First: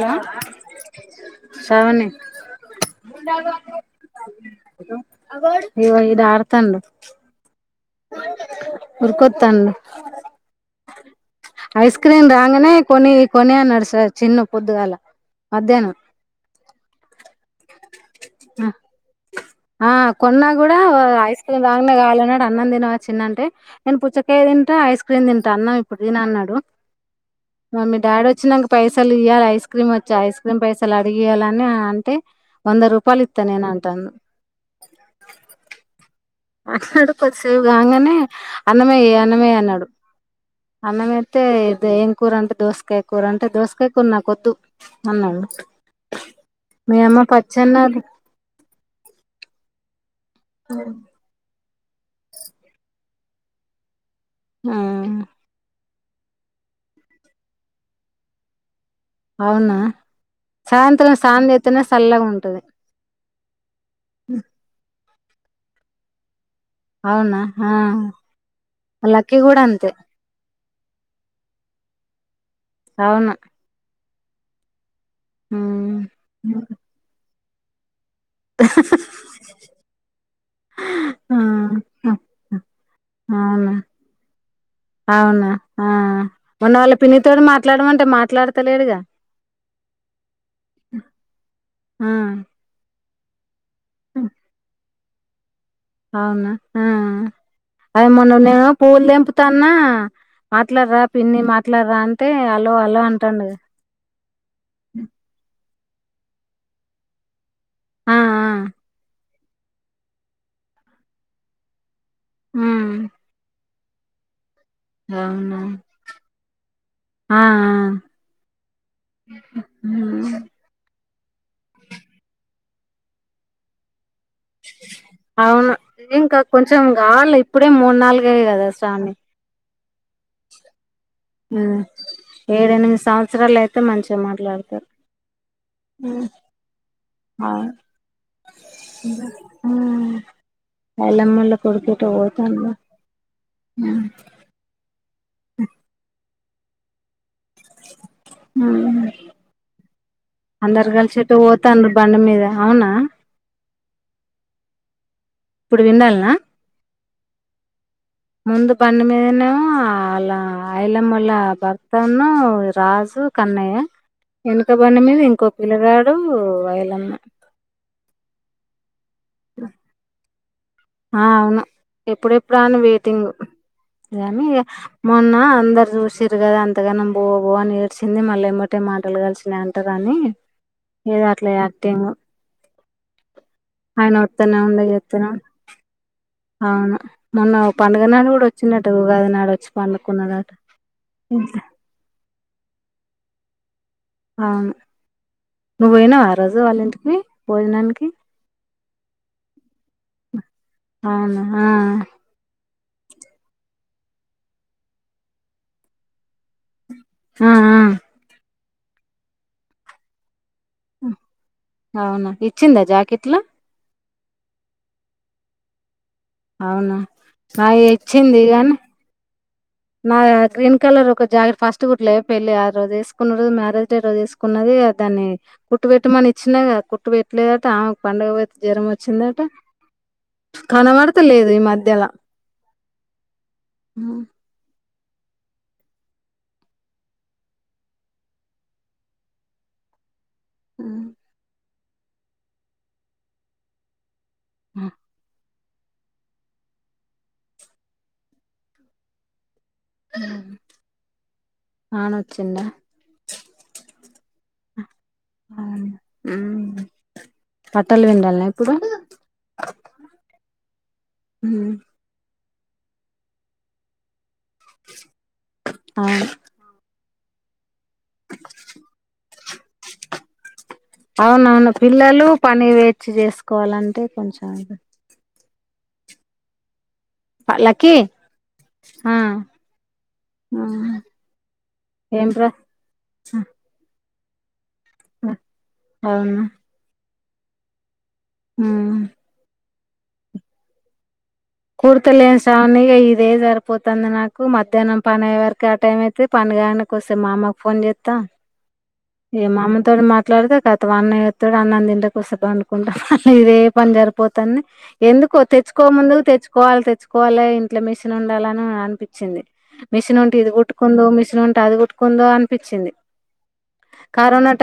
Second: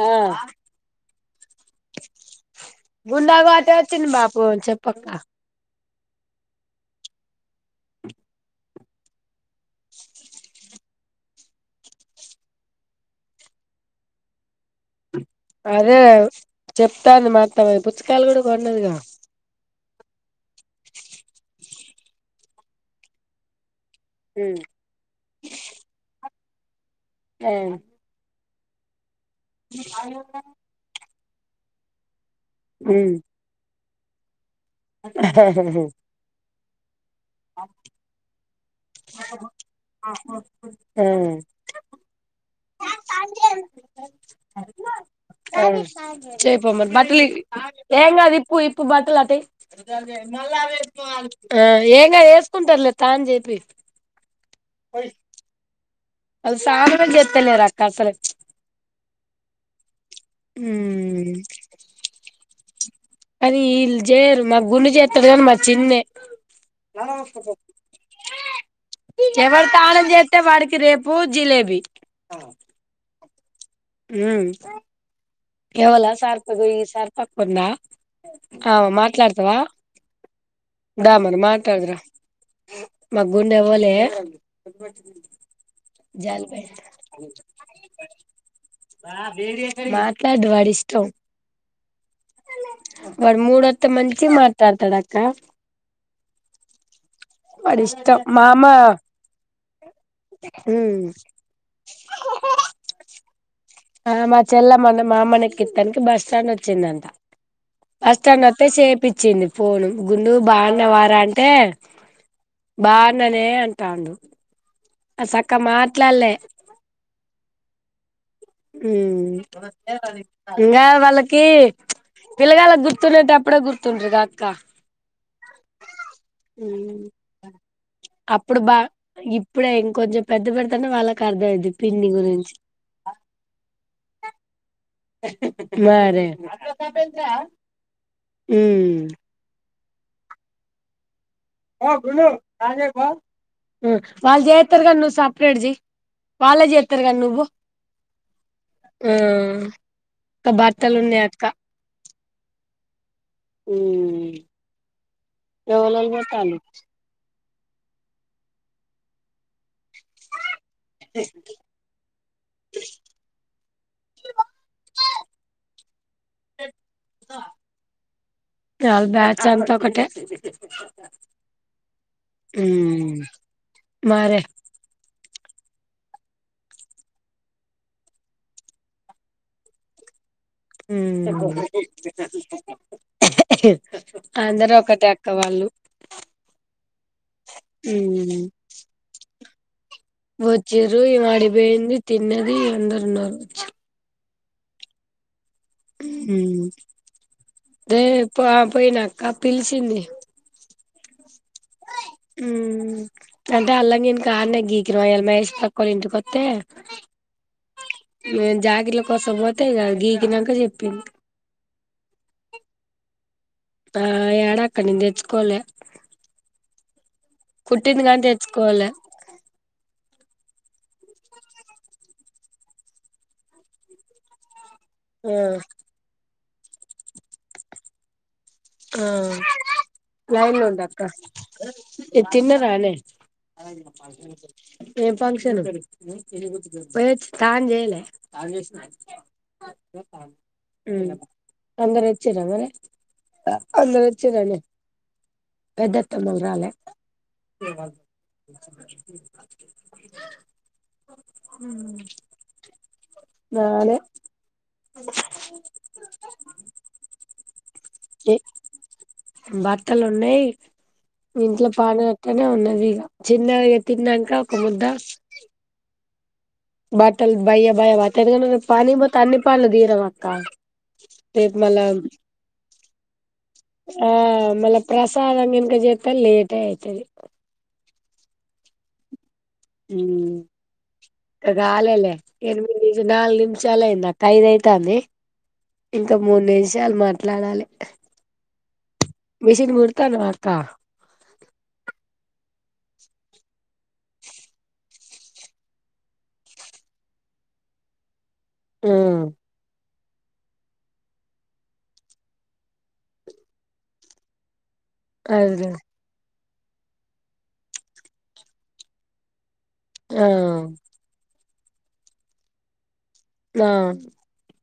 ఆ ఏ సవునే గుండెపాటి వొచ్చింది బాపు చెపక్క ఇగో ఈడ ఆడతండు ఉర్కు తన్ డ్ ఐస్ క్రీమ్ రాగానే కొని కొని అనా డు సార్ చిన్ పొద్దుగాల మధ్యాహ్నం అదే చెప్తాంది మాత్త పుచకాయలు కూడా కొన్నదిగా ఆ కొన్నా కూడా ఐస్ క్రీమ్ రాన్ గా కావాలని అన్నం తిన వ చిన్న అంటే నేను పుచ్చకాయ తింటా ఐస్ క్రీమ్ తింటా అన్నమ్ ఇప్పుడు తిన్ అన్నాడు ఆ మమ్మీ డాడ్ వచ్చినంక పైసలు ఇ య్యాలె ఐస్ క్రీమ్ వచ్సా ఐస్ క్రీమ్పైసలక్ ఇయాలని అంటే వంద రూపాలు ఇత్తనేనాన్ తను హే హే ఆహ్ కొదిసేపు కాంగనే అన్నమేయ్ అన్నమేయ్ అన్నాడు అన్నమెతే ఏం కూర అంత దోసకాయ కూర అంటే దోసకాయ కూర నాకొద్దు అన్నాడు ఆ చేయిపో మరి మీ బట్టలు అమ్మ పచ్చన్నది ఇ మల్లా వేట్ మార్ తు ఆ ఏం గాదు వేసుకుంటార్లే తాన్ చెపియ్ ఆ వాల్ సానమే చెత్తలేరక్క అసల్ ఉక్ అవునా సాయంత్రం ఉమ్ సానం జేతనే చల్లగా ఉంటది అది ఇల్ జేరు మా గులు జేత్ డుగాన్ మా చిన్ ఏ అవునా ఆ లక్కీ కూడా ఎవడు అంతే తానం జేత్తే వాడిక్ తిరేపు జిలేబీ అవును మ్మ్ ఉమ్ ఎవల సార్తో బోయ్ సార్ ప ఉంద ఆ మాట్లాడతవా ద మరి మాట్లాడ్దురా ఆ మగ్ ఉండే అవునా ఓలే అవునా ఆ జాల్పడ్యా మొన్న వాళ్ళ పిన్నితోటి మాట్లాడమంటే మాట్లాడతలేడుగా మాట్లాడు వాడి ఇష్టం ఆ వాడి మూడత్ తే మంచిగ్ మాట్తాడతాడక్ క అవునా ఆ వాడి అవి ఇష్టం మొన్న మా అమ్మ నేను పూలు దెంపుతన్నా మాట్లాడ్రా పిన్ని మాట్లాడ్రా అంటే అలో అలో అంటండు ఆ మా చెల్లమ్మని మా అమ్మని ఎక్ కిత్తనికి బస్ స్టాండ్ ఒచ్చిందంట ఆ బస్ స్టాండ్ ఆ ఒత్తే చేపిచ్చింది ఫోను గుండు బాన్నవా రా అంటే ఉమ్ బాన్ననే అన్ తాండు ఆ సక్క అవునా మాట్లాల్లే ఆ ఆ ఉమ్ ఇంగా వాళ్ళకి పిళ్ళగాళ్లక్ గుర్తున్నటప్పుడే గుర్తుండ్రగా అవును ఇంక కొంచం గావాలి ఇప్పుడే మూన్ నాల్గు అవే కదా స్వామి ప్లేయింగ్ ఊ పిన్ని గురించి ఏడ్ ఎనిమిది సమర్చరాల్ అయితే మంచిగా మాట్లాడతర్ మరే మ్మ్ ఉమ్ ఎల్లమ్మోల్ల కొడుకు ఊ ఎటో పోతాండు వాళ్ జేత్తర్గా నువ్ స్ సప్రేట్ జై వాళ్లే జేత్ ఆ ఇంకా అందరు బట్టలు ఉన్నాయి కలిసేటు అక్క పోతా అందరు బండ మీద అవునా ఊ ఇప్పుడు ఎవలల్ విండాల్నా పోతాన్రు ముందు పన్ను మీను ఆలా ఆయల మల్ల భర్తను రాజు కన్నయ్య ఎనకబండి మీద ఇంకో పిల్లగాడూ వయలమ్మ చాల్ బ్యాచ్ అంత ఒకటే ఆ అవును ఎప్పుడెప్పుడ అని ఉమ్ వెయిటింగు మరే గాని ఇగ మొన్న అందరు జూసీర్రు గదా అంతగానం బో బో ఏడ్సింది మళ్లి ఏమ్మటే మాటలు కలిసినాయ్ అంటారు అని ఊమ్ ఆయన వత్తనే అందరూ ఉండే ఒక్కటే అక్క చెత్తనే వాళ్ళు అవును మొన్న పండుగ నాడు ఉమ్ గూడా వచ్చింనంట ఉగాదినాడు వచ్చిర్రు ఈమే అడిపేయింది తిన్న ది అందరున్నారు వోచ్ ఆవును భోజనానికి అదే పా పోయినక్క పిలిచింది అవున [unintelligible] నేన్ ఆ జా దీండ్ల కోసం పోతే ఇంగ గీకి నంక జొ ప్పింది అవునా ఇచ్చిందా జాకెట్ లు ఆ యాడా అక్క నేన్ దెచ్చుకోలా అవునా అయి ఇచ్చింది గాని తెచ్చుకోలే ఆ గ్రీన్ కలర్ ఒక జాకెట్ ఫస్ట్ కుట్లే పెళ్లి ఆ రోజు ఏసుకున్నుడు మ్యారేజ్ డే రోజు ఏసుకున్నదే గదా ద్దాన్ని ఆ కుట్టు వెట్టు మని ఇచ్చినా గదా కుట్టు పెట్ట్లేదు అంటే ఆమెకు పండగ పో ఆ లైన్ లో ఉండ అక్క కనబడతలేదు ఈ మధ్యలా ఇది తిన్నరా ఆనే అలాగ ఏ ఫంక్షను తాన్ చేయలే ఉ అందరు వచ్చిర్ర మరె అందరొ వచ్చిండ్రామే పెద్ద అత్త మామ రాలా అవును వాన వచ్చిండా రాలే పట్టలు విం ఎ బట్టలు ఉన్నాయ్ ఇంట్లో ఉమ్, పాన నే ఉన్నది ఇక చిన్నవి తింన్నాంక కమద్ దస్ అవును బాటల్ భయం భ ఎందుకంట పని పోతే అన్ని పనులు తీర అక్క, రేపు అవునవును మళ్ళా పిల్లలు పని వేచి చేసుకోవాలంటే ఆ కొంచెం మళ్ళ ఇది. ప్రసాదం ఇంకా త్తా లేట్ అయితది పల్లకి హ ఇక కాలేలే ఏం ఏన్ ప్రశ్న మీ ఇ నాలుగు నిమిషల అయ్ తైదయితే [unintelligible] ఇంకా మూడు అవును నిమిషాలు మాట్ మాట్లాడాలి మెషన్ గు త్తను అక్క కూర్తలేని సానిగా ఇదే సరిపోతుంది నాకు మధ్యాహ్నం పని అయే వరకు ఆ టైం అయితే పని కాడాక వస్తే మా అమ్మకు ఫోన్ చేస్తా ఆ ఏ మమ తోడు మాట్లాడితే గతం అన్నయ్యత్తడు అన్నం తింట కోసే పండుకుంటాం అ ఇదే పని జరిపోతాంది. ఎందుకో అదే తెచ్చుకో ముందుకు తెచ్చు కోవాలి తెచ్చుకోవాలి ఇంట్లో మిషన్ ఉండాలని అనిపించింది మిషన్ ఆ ఉంట ఇది కూడకుందు మిస్న్ ఉం అది కొట్టుకుందో అనిపించింది ఆ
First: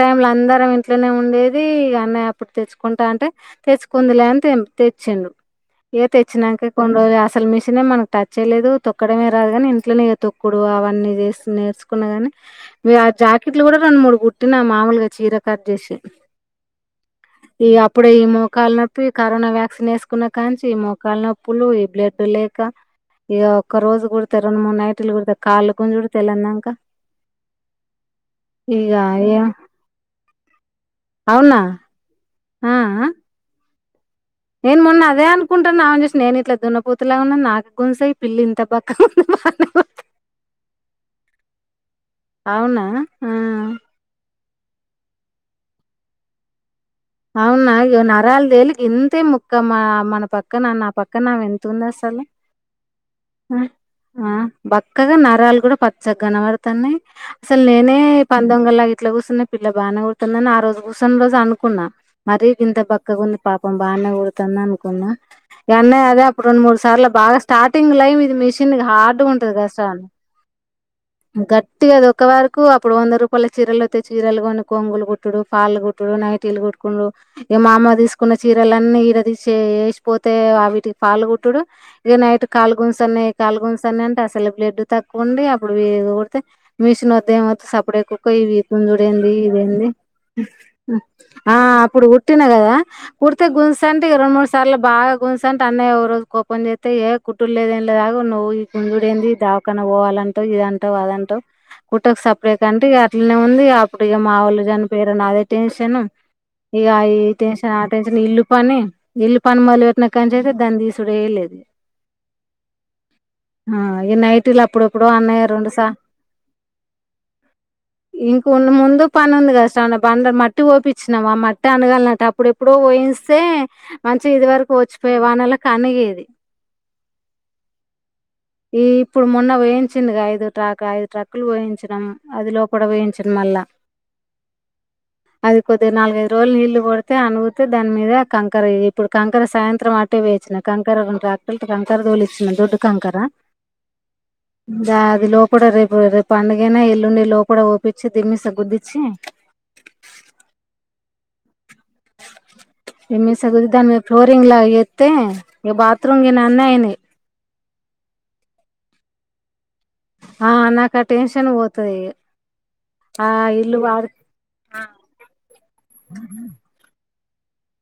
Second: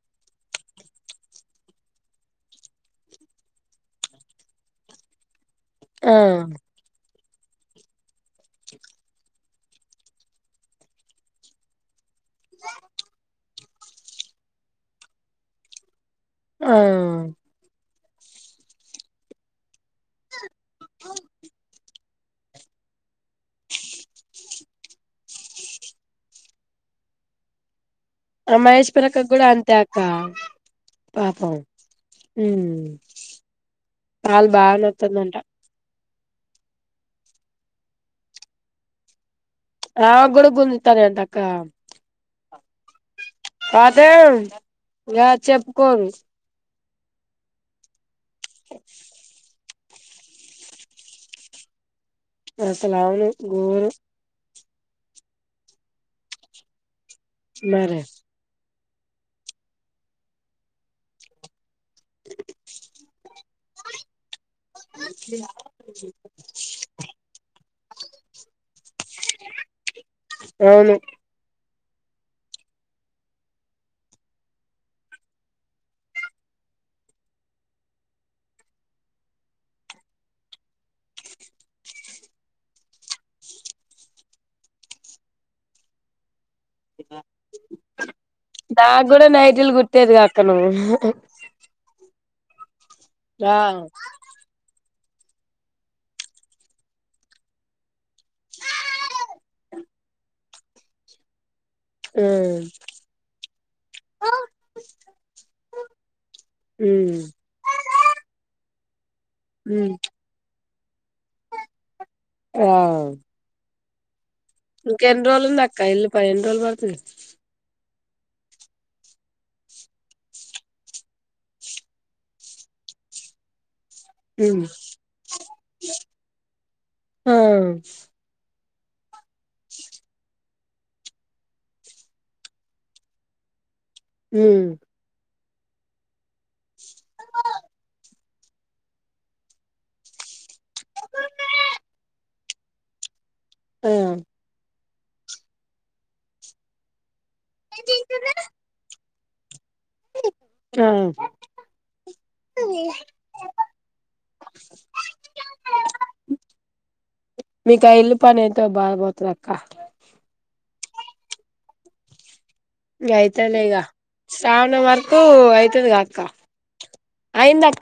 టైమ్ లో అందరం ఇంట్లోనే ఉండేది అన్నయ అప్పుడు తెచ్చుకుంటా అంటే, తెచ్చుకుంది లే అని తెచ్చిండు ఇగ ఆ తెచ్చినాంక కొన్ని రో అసలు మిషన్ మనకు టచ్ చేయలేదు తొక్కడమే రాదు కాని ఇంట్లోనే తొక్కుడు అవన్నీ చేసి నేర్ కున్న గాని మీ ఆ జా [unintelligible] రెండు మూడు కుట్టిన మామూలుగా చీర కట్ చేసి ఆ ఇప్పుడు ఈ మోకాలు నొప్పి కరోనా వ్యాక్సిన్ వేసుకున్న కాంచి మోకాల్ నప్పులు ఇబ్లేట్ పెళ్లాయిక ఇక ఒక్క రోజు కూడాతే రెండు మూడు నైట్లు కూడా కాళ్ళు గుంజ కూడా పెళ్లాయిక ఆ మహేశ్వరకా కూడా అంతే అకా పాపం అవునా ఆ మ్ ఆ నేను మొన్న అదే అనుకుంటానా అ నేను ఇట్లా దున్నపోతులాగాన్నా నాకు గుంసయి పిల్లి ఇంత బక్క [unintelligible] ఆ గుడు గుందజత ర అంట అకా అవునా ఆ యా చెప్పుకోరు. అవునాయో నా రాళ్ తేలి గొంతే మొఖం. మా మన పక్కన నా పక్క నా ఆమె ఎంతుంది అసలు ఆసలావును ఆ గోరు ఆ బక్కగా నరాలు కూడా పచ్చగ్గనవాడుతున్నాయి. అసలు నేనే మరి పందంగొల్ ఇట్లా కూర్చొనే పిల్ల బానే కోటతందని ఆ రోజు కూర్చొన రోజు అనుకున్నా మరి గింత బక్కగా ఉంది పాపం బానే గొ కొడుతుంది అనుకున్నా ఇగఅన్న అదే అప్పుడు రెండు మూడు సార్ల బాగా స్టార్టింగ్ లైఫ ఇది మిషన్ గా హార్డ్ ఉంటది గదా సాన్ అవును మ్ గట్ పట్ కద ఇక ఒక వరకు అప్పుడు వంద రూపాయల చీరలు వస్తతే చీరలుగా కొన్ని కొంగులు కుట్టుడు, పాళ్ళు కుట్టుడు, నైటీలు కుట్ డు ఇక మా అమ్మ తీసుకున్న చీరలన్నీ ఇడ తీసి ఎసిపోతే అవిటికి పాలు కుట్టుడు ఇగ నైట్ కాలు గుంజుతున్నాయి కాలు గుంజుతున్నాయి అంటే అసలే బ్లెడ్ తక్కువుంది అప్పుడు వి ఇది వుడితె మిషన్ వద్దు ఏమద్దు సపడే కుకో ఇ నాకు కూడా గుంజుడెంది నైటీలు ఇదేంది. కుట్టేదిగా అక్క నువ్వు అప్పుడు కుట్టిన గదా వుడితే ఆ గుంజుతంటే రెండుమూడు సార్లకు బాగా గుంజుతాంటే అన్నయ్య ఓ రోజు కోపం జేత్తే ఏ కుట్టుడు లేదేం ఎం లేదు ఆగ్ నువ్వు ఈ గుంజుడ ఏంది ఈ దావకన వ్ వోవాలంటవు ఇదంటవు అదంటావు. కుట్టకు సపరేక ఉమ్ అంటే ఇగ అట్లనే ఉంది. అప్పుడు ఇగ మా వాళ్ళు జని పేరని అదే టెన్షన్ తను ఇకా ఉమ్ ఈ టెన్షన్ ఆ టెన్షన్ ఇల్లు పని ఇల్లు పని మొదలు ఉమ్ పెట్నకనించయితే దాన్న్ తీ చుడలేద్ హ ఇగ నైట్ ఇంకా ఎన్నిరోజులు ఉంది అక్క ఇల్లుపని ఎన్ని రోజులు పడుతది. ఇంక వున్న ముందు పని ఉంది కదా షాన్న బండర్ మట్టి పోపించ్ చూసనవా ఆ మట్టే అనగలనట అప్పుడ ఎప్పుడు పోయిస్తే మంచిగా ఇది ఉమ్ వరకు వచ్చిపోయే వానలాకు అనిగేది. ఆ ఈ ఇప్పుడు మొన్న వేయించింది ఐదు ట్రాక్ ఐదు ట్రక్కులు వేయించినాం అది లోపడ వోయించడం మళ్ళా హ్మ్ అది కొద్ది నాలుగైదు రోజులు నీళ్లు కొడితే అనుగుతే దాని మీద కంకర ఇప్పుడు కంకర సాయంత్రం అట్టే వేయించినా కంకర ట్రాక్టర్లతో కంకర దోలిచ్చిన దొడ్డు కంకర ఆ ఇంకా అది లోపట రేపు రేపు పండగైనా ఎల్లుండే లో పోపిచ్చి దిమ్మిస గుదిచ్చి ఆ దీన్ని సగుదిద్దాంలే ఫ్లోరింగ్ లాగెత్తే ఇగ బాత్రూమ్ గిన అన్నయినై మీకు ఆ ఇల్లు పని ఐతె బాగొత్తరె అక్క ఆ నాకు ఆ టెన్షన్ పోతదిగ ఇంగయితలేగా శ్రావణం వరకు అయితది గా అక్క అయిందప్ప